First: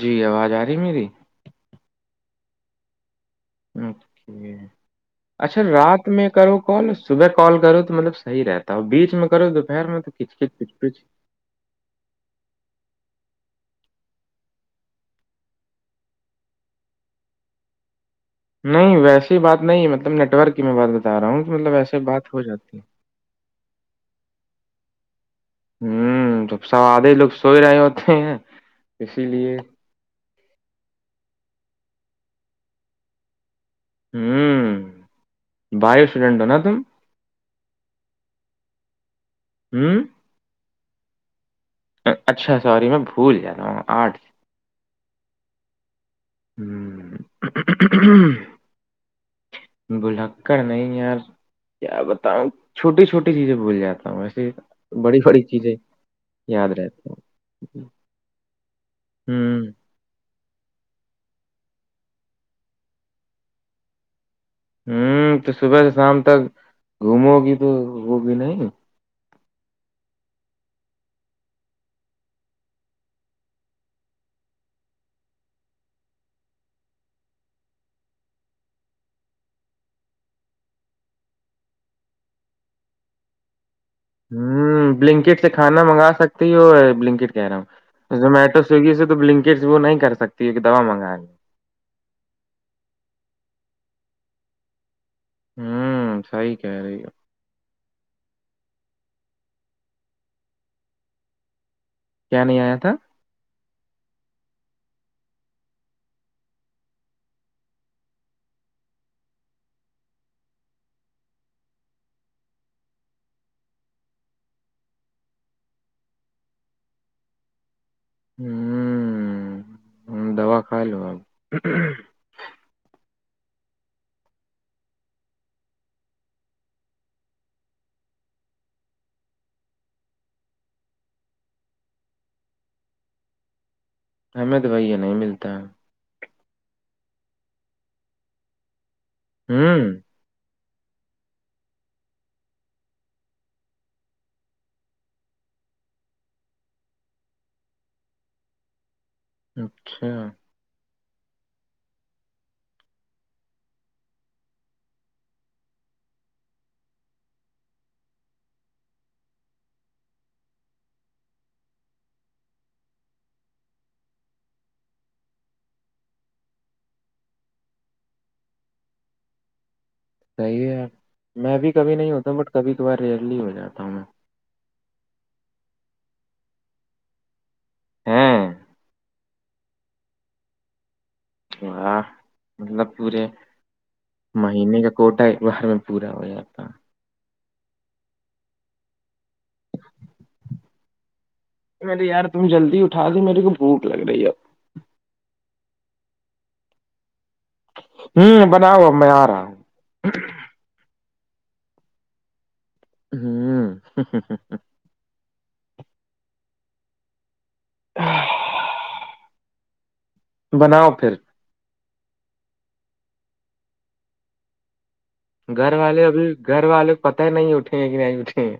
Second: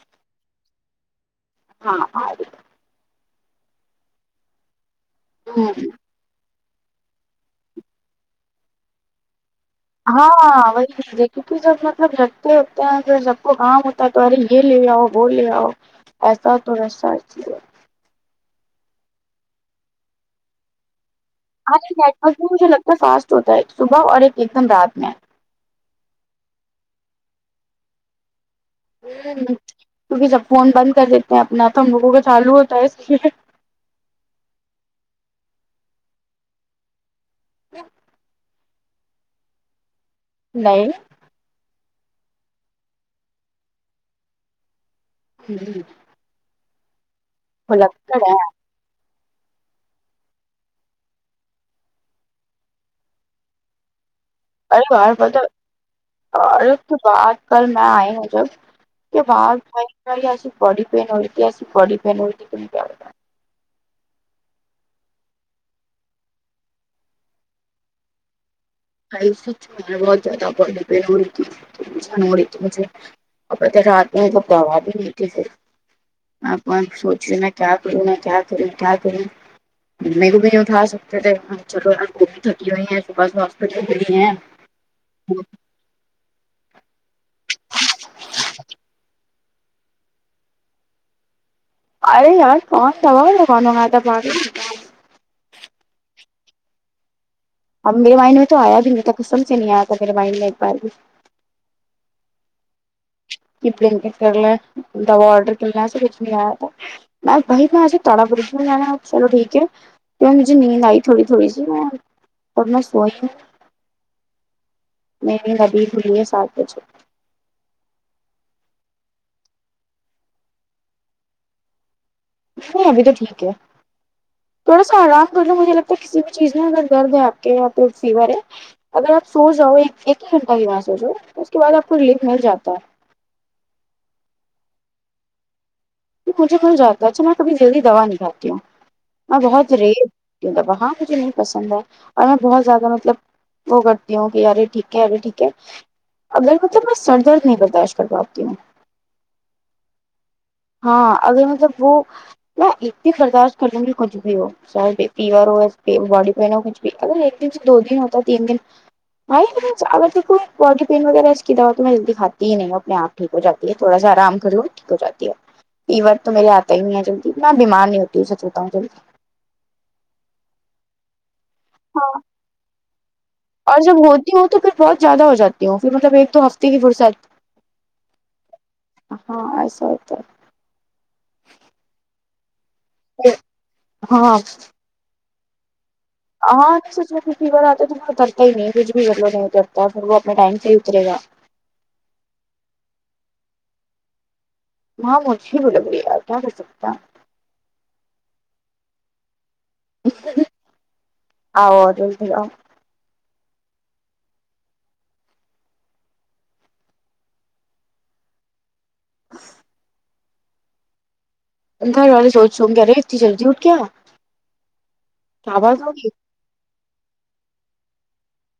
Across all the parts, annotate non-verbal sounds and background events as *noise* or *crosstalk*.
جی آواز آ رہی میری ہاں آ رہی اچھا ہاں رات میں کرو کال صبح کال کرو تو مطلب صحیح رہتا ہو بیچ میں کرو تو فر مت تو کچ کچھ وہی پچچ چیز ہے کیونکہ جب مطلب جگتے ہوگتے ہیں پھر سب کو کام ہوتا ہے تو ارے یہ لے آؤ وہ لے آؤ ایسا تو رہسہ چے نہیں ویسی بات نہیں مطلب نیٹ ورک کی میں بات بتا رہا ہوں کہ مطلب آج ایسے بات نیٹورک ہو بھی مجھے جاتی لگتا ہے فاسٹ ہوتا ہے صبح اور ایک ایک دم رات میں ہوں تو س آدے لوگ سوئ رہے ہوتے ہیں اسی ہ لیے کیونکہ جب فون بند کر دیتے ہیں اپنے آپ تو ہم لوگوں کا چالو ہوتا ہے اس لیے ہوں بائیو اسٹوڈنٹ ہو نا تم *inaudible* ہوں نہیں اچھا سوری میں بھول جاتا ہوں آٹھ سے جی جی ہ ہے *unintelligible* بلکر نہیں یار کیا بتاؤں چوٹی چھوٹی چیزیں بول جاتا ہوں وس ارے یاد ارے اس کے رہتی بعد کل ہیں میں آئی ہوں جب باہ ہوں ا باڈی پین ہوئی ت ا باڈی پین ہوئی ت ت کیا ہوں تو صبح سے شام تک گھومو گی تو ہوگی نہیں ہ بہت زیادہ بڑ پ ہو رہی تھیشان ہو رہی تھی مجھے *unintelligible* ا رات میں سبا بھی مٹھی سے آپاں سوچ رہے میں کیا کروں میں کیا کروں کیا کروں ممی کو بھی نہیں اٹھا سکتے تھے چلو ار گو تھکی ہوئی ہے صبح صبح بچت بڑھ ہیں *unintelligible* ہوں بلنکٹ سے کھانا منگا سکتی ہو بلنکٹ کہہ رہا ہوں زومیٹو سویگی سے تو بلنکیج وہ نہیں کر سکتی کیون کہ دوا منگائیں گے ارے یار س سا دکانوں میں تھا با ہوں سحی کہہ رہی اب میرے بائن میں تو آیا بھی نہیں تھا قسم سے نہیں آیا تھا میرے بائن میں ایک بار بھی کیا نہیں آیا تھا ابڑ کرر ل واڈرک سےچ میں بھائی میںج تڑا بج لا چلو ٹھیک ہے مجھے نیند آئی تھوڑی تھوڑی سی میں سوی تھی نہیں ابھی ہوھلی ہے سات بجے ہوں دوا کھائے لو آپ ہاں ابھی تو ٹھیک ہے تھوڑا سا آرام ر لو مجھے لگتا ہے کسی بھی چیز میں اگر درد ہے آپ کے یہاں پہ فیور ہے اگر آپ سو جاؤ ایک ایک ہی گھنٹہ کی م سوچو اس کے بعد آپ کو ریلیف مل جاتا ہے ہمیں تو بھیا نہیں ملتا ہے مجھے کل جاتا اچھا میں کبھی جلدی دوا نہیں کاتی ہوں میں بہت ہوں ریز کی وہاں مجھے نہیں پسند ہے اور میں بہت زیادہ مطلب وہ کرتی ہوں کہ ارے ٹھیک ہے ارے ٹھیک ہے اگر مطلب میں سر درد نہیں برداشت کر پااتی ہوں اچھا ہاں اگر مطلب وہ ن اتنی برداشت کر لوں گی کچھ بھی ہو چاہے فیور ہو باڈی پین ہو کچھ بھی اگر ایک دن سے دو دن ہوتا تین دن بھائی اگر دیکھ باڈی پین وغیرہ اس کی دوا تو میں جلدی کاتی ہی نہیں اپنے آپ ٹھیک ہو جاتی ہے تھوڑا س آرام کر ٹھیک ہو جی ہے فیور تو میرے آتا ہی نہیں ہے جلدی میں بیمار نہیں ہوتی اسےو ہوتا ہوں جلدی صحی ہے یار میں بھی کبھی ہاں نہیں ہوتا ہ بٹ کبھی ک بار ریئللی ہو اور جاتا ہوں جب ہوتی ہ تو پھر بہت زیادہ ہو جاتی ہوں پھر مطلب ایک تو ہفتے کی فرصت ہاں ہاں ایسا ہوتا واہ مطلب پورے ہے ہاں مہینے کا کوٹا ایک بر میں پورا ہو ج ہاں سوچا فیور آتا ہے تو مھ ارتا ہی نہیں کھ بھی ل نہیں اترتا پھر وہ اپنے ٹائم سے ہی اتر گا مے یار تم جلدی اٹا دی میرے کو بھوک لگ رہی ہے اور ہاں مجھے ب لگی ہے کیا کر سکتا ہوں بناؤ میں آ رہا ہوں او ہوں *inaudible* بناؤ پھر گھر والے سوچ سو گے اے انی جلدی اٹھ کےیا گھر والے ابھی گھر والوں کو پتہ ہی نہیں اٹھیں گے کہ نہیں اٹھیں گے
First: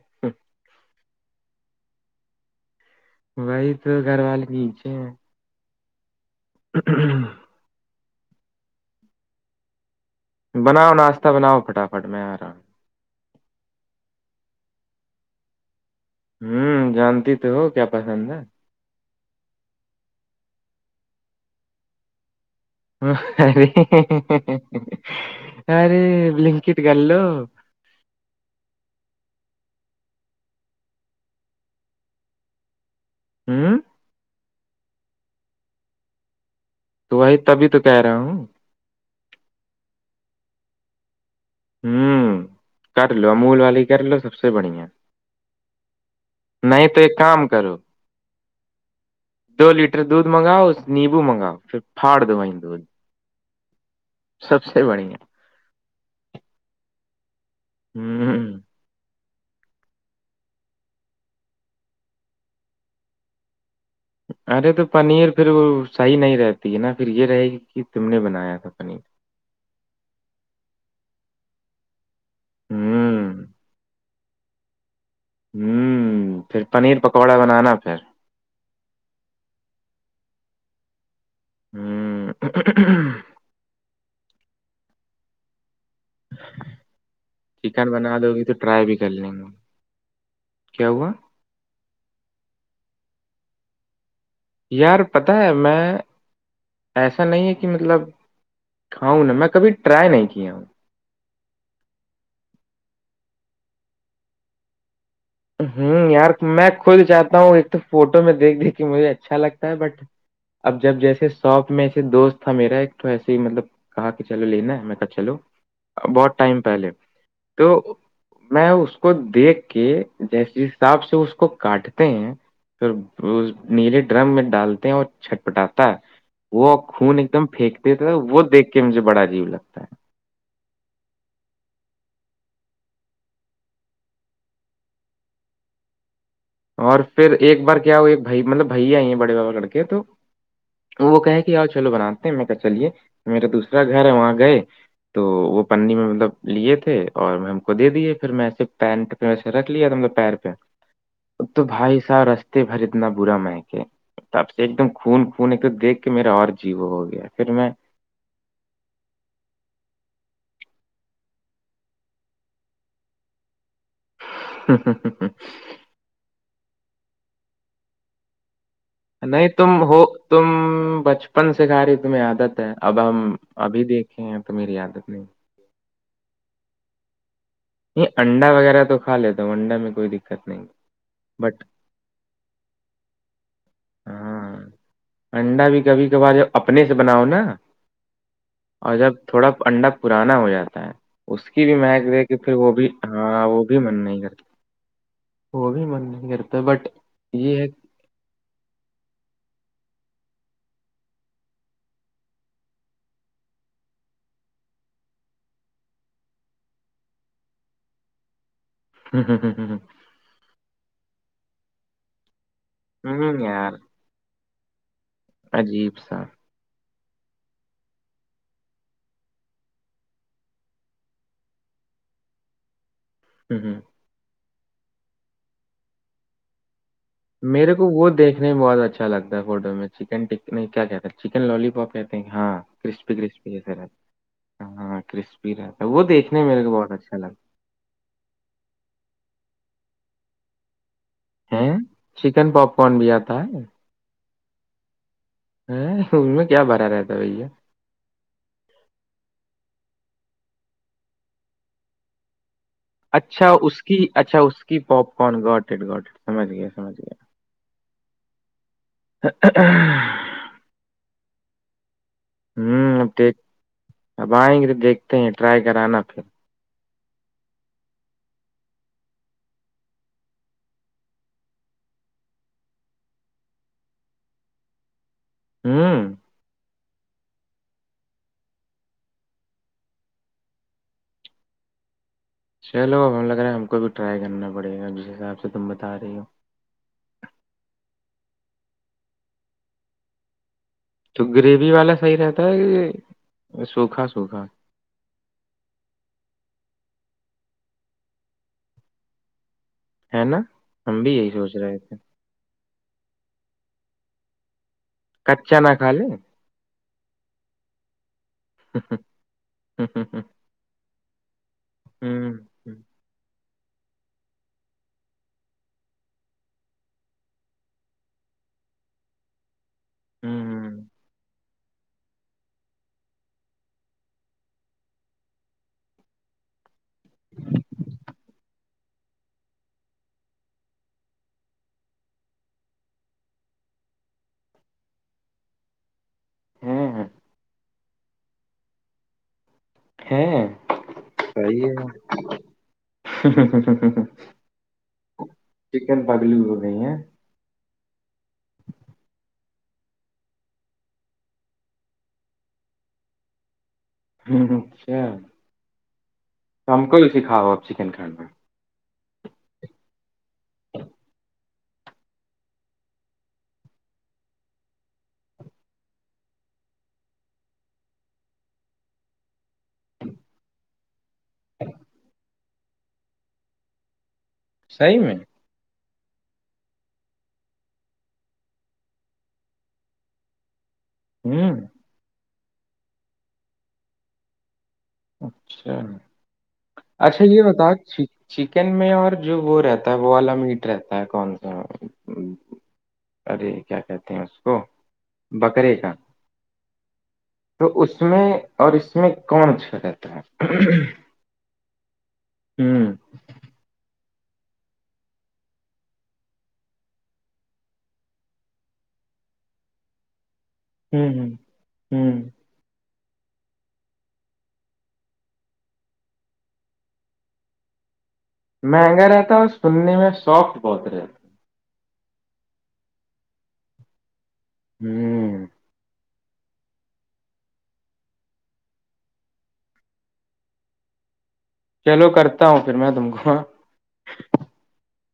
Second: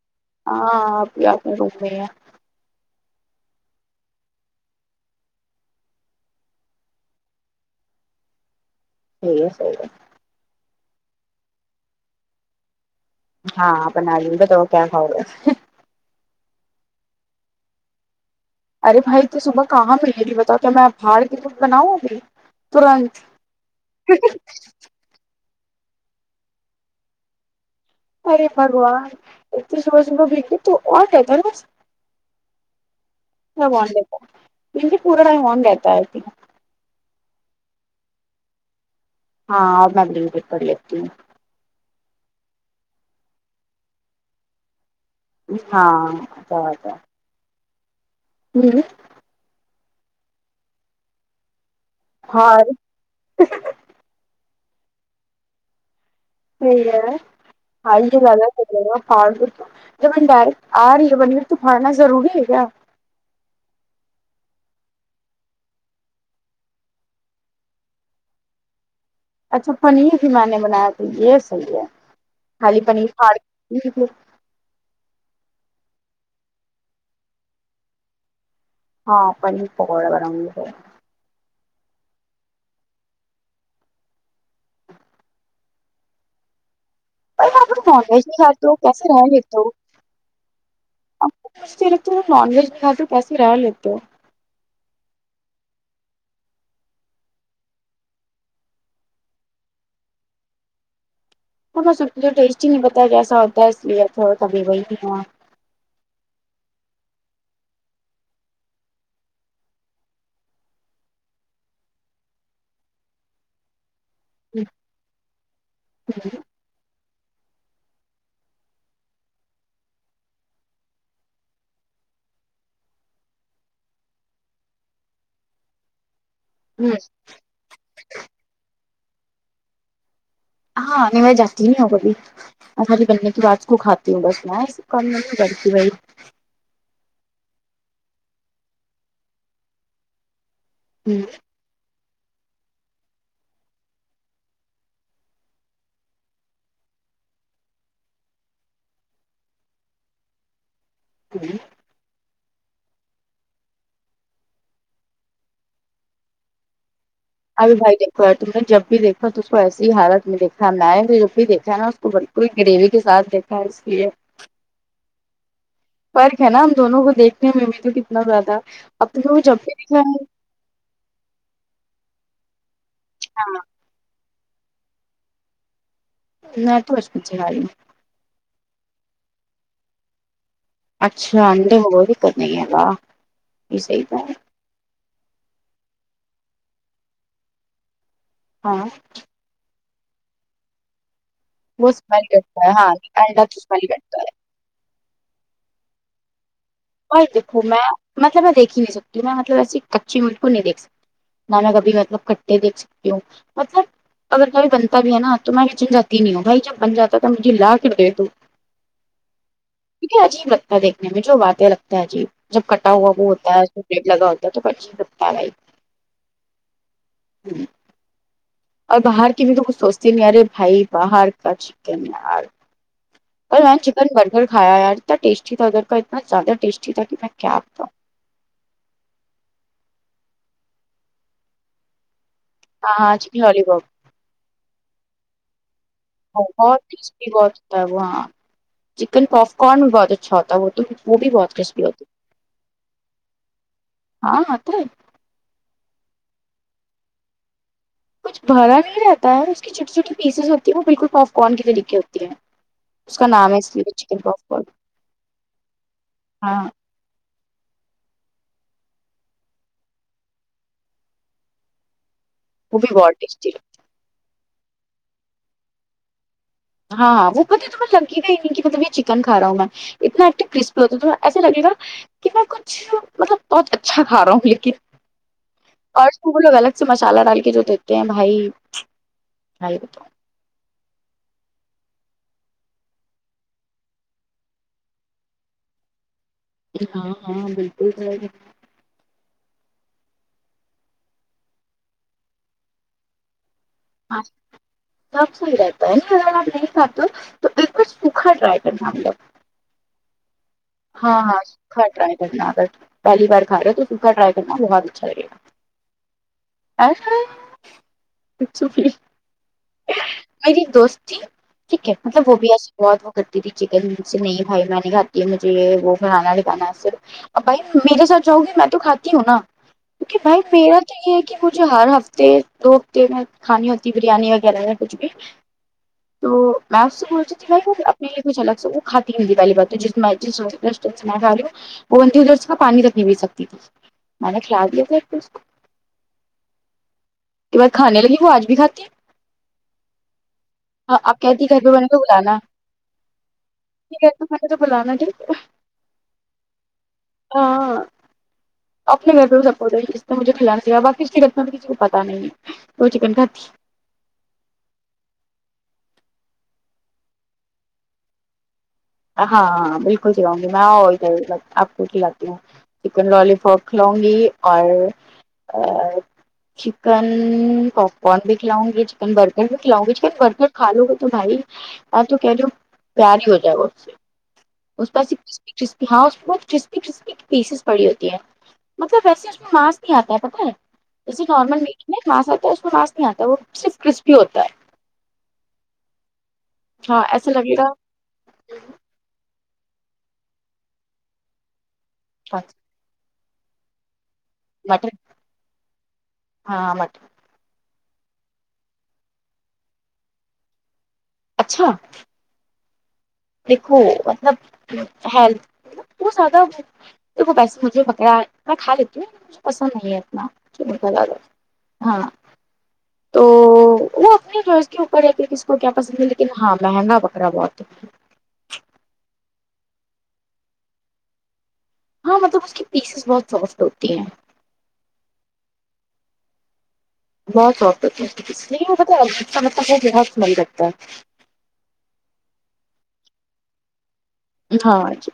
ہاں آپ بھی آپ میں بول رہے ہیں وہی تو گھر والے کی اچھے ہیں ہ حھ ہے صحیح ہے بناؤ ناشتہ بناؤ فٹافٹ میں آ رہا ہوں ہاں اپ آج گ تو کیا خاؤ گی ہوں جانتی تو ہو کیا پسند ہے ارے بھائی تو صبح کہاں پ جی بتاؤ تو میں بہاڑ کیکٹ بناؤں ابھی ترنت ارے ارے لنکٹ کر لو ارے بگوان اتیس وز میں بیک تو آٹ ہے دس س دیتا م پورا ٹائم ہون رہتا ہے تو وہی تبھی تو کہہ رہا ہوں ہاں اور میں اپ پیپر لیتی ہوں ہوں کر لو امول والی کر لو سب سے بڑی ہے ہاں نہیں تو ایک کام کرو جی دو لیٹر دودھ منگاؤ نیمبو منگاؤ پھر ہاں سب سے بڑی ہے س ہے آ ل چا پ جبن ڈائریکٹ آ رہی ہے بندر تو کھڑنا روری ہے کیا ارے تو پنیر پھر وہ صحیح نہیں رہتی ہے نا پھر یہ رہے گی کہ تم نے بنایا تھا پنیر اچھا پنیر ہی میں نے بنایا تو یہ صحیح ہے خالی پنیر پا ہوں پھر پنیر پکوڑا بنانا پھر ہاں پنیر پکوڑا با *inaudible* بھائی آپ لوگ چکن نان بنا ویج دو بھی گی تو کھاتے ہو ٹرائی بھی کیسے کر رہ لیں گے لیتے ہو کیا ہوا *inaudible* یار پتا ہے میں ایسا نہیں ہے کہ مطلب کھاؤں نا میں کبھی ٹرائی نہیں کیا ہوں تو سب تو ٹیسٹ ہی نہیں پتا جیسا ہوتا ہے اس لیے تھا کبھی وہیا ہوں یار میں خود چاہتا ہوں ایک تو فوٹو میں دیکھ دیکھ کے مجھے اچھا لگتا ہے بٹ اب جب جیسے شوپ میں ایسے دوست تھا میرا ایک تو ایسے ہی مطلب کہا کہ چلو لینا ہے میں کہ چلو بہت ٹائم پہلے تو میں اس کو دیکھ کے جیس حساب سے اس کو کاٹتے ہیں پھر نیلے ڈرم میں ڈالتے ہیں اور چھٹ پٹاتا ہے وہ ہمم خون ایک دم پھینکتے تھاے وہ دیکھ کے مجھے بڑا عجیب لگتا ہے ہاں نو جاتین ہوگبی *inaudible* اور پھر ایک بار کیا ہوا بھائی مطلب بھائی آئی ہیں بڑے بابا کر کے تو وہ کہ ہوں کہ آؤ چلو بناتے میں کہ چلیے میرا دوسرا گھر ہے وہاں گئے تو وہ پنی میں مطلب لیے تھے اور میں ہم کو دے دیے پھر میں ایسے پینٹ رکھ لیا تھا نے پیر پہ تو بھائی سار بھر اتنا برا کہ تب سے ایک دم خون خون ایک تو دیکھ کے میرا اور جیو ہو گیا پھر میں ابھی بھائی دیکھوار تم نے جب بھی دیکھا تو اس کو ایسی ہی حالت میں دیکھا نہ جب بھی دیکھا ہے نا اس کو کوئی گریوی کے ساتھ دیکھا ہے اس لیے ہا ہا ہا ہا فرق ہے نا ہم دونوں کو دیکھنے میں بھی تو کتنا زیادہ اب تو وہ نہیں جب تم بھی دکھ ہو ہے تم بچپن سے کھا رہی تمہیں عادت ہے اب ہم نا، ابھی دیکھ تو میری عادت نہیں میں تو بچپن سے کھا رہی ہوں نہیں انڈا وغیرہ تو کھا لیتا ہوں انڈا میں کوئی دقت نہیں اچھا بٹ انے ہو بھی کرت نہیںا یہ صحیح ہے ہاں انڈا بھی کبھی کبھار اپنے سے بناؤ نا ہاں اور جب تھوڑا انڈا پرانا ہو جاتا ہے اس کی بھی وہ مہک اسمیل دیک کے پھر کرتا ہے وہ بھی انڈا ہاں تو وہ بھی اسمیل من نہیں کرتا وہ بھی من نہیں کرتا بٹ بائی دیکھو یہ ہے میں مطلب میں دیکھی ہی نہیں ستی میں مطلب ایسی کچی ملک نہیں دھ سکتی نا میں کبھی مطلب کٹھے دھ سکتی ہوں مطلب اگر کبھی بنتا بھی ہے نا تو میں بھی چن جاتی نہیں ہوں بھائی جب بن جا تو مجھے لا کر دے دو جی جی مے عجیب لگتا ہے دیکھنے میں جو باتیں لگتا ہے عجیب جب کٹا ہوا وہ ہ ہوتا ہے یار ریٹ لگا ہوتا تو لگتا ہے بھائی عجیب سا *inaudible* اور باہر کی بھی تو کچھ سوچتے نہیں یارے بھائی باہر کا چکن یار اور ہ میں چکن برگر کھایا یار اتنا ٹیسٹی تھا ادھر کا اتنا زیادہ ٹیسٹی تھا کہ میں کیا میرے کو بتاؤں وہ دیکھ دیکنے میں بہت اچھا لگتا ہے فوٹو میں چکن ٹک کیا کہتا ہے چکن لالی پاپ کہتے ہیں ہاں ہاں ہاں چکن لوالی پاپ ہاں ہاں کرسپی رہتا ہے وہ دیکھ بہت کرسپ بہت ہوتا ہے وہ ہاں چکن پاپ کارن بھی بہت اچھا ہوتا ہے وہ تو وہ بھی بہت ہے کرسپی ہوتی چکن پاپ کارن بھی آتا ہے ہاں آ تو ہے ہ ان میں کیا بھھرا رہتا ہے بھیا کچھ بھرا نہیں رہتا ہے اس کی چھوٹی چھوٹی پیسز ہوتی ہے وہ بالکل پاپ کارن کی طریقے ہوتی ہے اس کا اچھا نام اس لیے کی چکن اچھا پاپ اس کارن کی پاپ کارن گاٹڈ گاٹڈ سمجھ ہاں گیا سمجھ گیا وہ بھی ہوں بہت یک ٹیسٹی اب آئیں گے تو دیکھتے ہیں ٹرائی کرانا پھر ہاں ہاں وہ پہ تو میں لگ گ ہی نہیں کہ مطلب یہ چکن کھ رہا ہوں میں اتنا ایک کرسپی ہوتا ت ایسا لگ گا کہ میں کچھ مطلب بہت اچھا کھا رہا ہوں لیکن اور ہوں وہ لوگ الگ سے مسالہ ڈال کے جو دیتے ہیں بھائی بھائی ب چلو ہم لگ رہے ہے ہم کو بھی ٹرائی کرنا پڑے گا جس حساب سے تم بتا رہی ہو ہاں ہاں بالکل س تو گریوی والا صحیح رہتا ہے کہ سوکھا سوکھا س رہتا ہے اگر آپ نہیں خات تو ایک سا ڈرائٹر س لو ہے نا ہم بھی ہاں یہی ہاں سوچ رہے سوکھا تھے ٹرائی کرنا اگر پہلی بار کھا رہا تو سوکھا ٹرائی کرنا بہت اچا کچا نہ خا لیں مری دوستی ٹھیک ہے مطلب وہ بھی ایسسی بہت وہ کرتی تھی چکن سے نہیں بھائی میں نے کاتی ہے مے ج وہ کھانا نہیںکانا صرف بھائی میرے ساتھ چاہوں گی میں تو کھاتی ہوں نا کیونکہ بھائی میرا تو یہ ہے کہ مجھے ہر ہفتے دو ہفتے میں کھانی ہوتی بریانی وغیرہ کچھ بھی *inaudible* تو میںپ سے پوچتی کہ اپنے لیے کچھ الگ سے وہ کھاتی ہندی والی باتوں جس میں ل وہ پانی رکھنی پل سکتی تھی منک لگے س پ ہوں ہوں ب کھانے لگے وہ آج بھی کاتی ہیں ہے ہے ہاں اب کہتی گھر پہ صحیح بنے ہے تو بلانا ٹھیک ہے ت مے تو بلاانا ج چکن پگلی ہو گئی ہے ہاں اپنے گھر پہ وہ سپٹ نے مجھے کھلانا چاہیا باقیت میں کسی کو پتہ نہیں ہے وہ چکن کا تھی ہ اچھا تو ہم کوئی سکھاؤ آ چکن کھان میں ہاں ہاں بالکل سلاؤں گی میں آؤ ادھر آپ کو کلاتی ہوں چکن لوی پاپ کھلؤں گی اور چکن پاپ کن بھی کھلاؤں گی چکن برگر بھی کھلاؤں گی چکن برگر خا لو گ تو بھائی آ تو کہ ل پیاری ہو جائےؤ اس صحیح میں پاسپ کرسپی ہاں بہت کرسپی کرسپی کی پیسز پڑی ہوتی ہے مطلب ویسے اس میں ماس نہیں آتا ہے پتہ ہے جیسے ہوں نارمل میٹ میں ماس آتا ہے اس کو ماس نہیں آتا وہ صرف کرسپی ہوتا ہے اچھا ہاں اچھا ایسا یہ لگے بتا گا ھیک چکن میں اور جو وہ رہتا ہے وہ والا میٹ رہتا ہے کون سا اچھا ارے کیا کہتے ہیں اس کو مٹن بکرے کا ہاں مٹن تو اس میں اور اس میں کون چھا رہتا ہے اچھا ہوں دیکھو مطلب لھ وہ زیادہ دیکھو ویسے مجھے بکیرہ میں کھ لیتی ہوں مجھے پسند نہیں ہے اتنا چک ہوں ہ ہاں ہوں *inaudible* تو وہ اپنے جو اس کے اوپر ہے کہ کس کو کیا پسند ہے لیکن ہاں مہنگا بکرا بہت ہے مہنگا رہتا اور سننے میں سافٹ بہت رہتا ہاں مطلب اس کی پیسز بہت سافٹ ہوتی ہیں ہوں بہت سوقے کا مطلب بہت سمل لگتا ہے چلو کرتا ہوں پھر میں تم کو ہاں ہے ہاں جی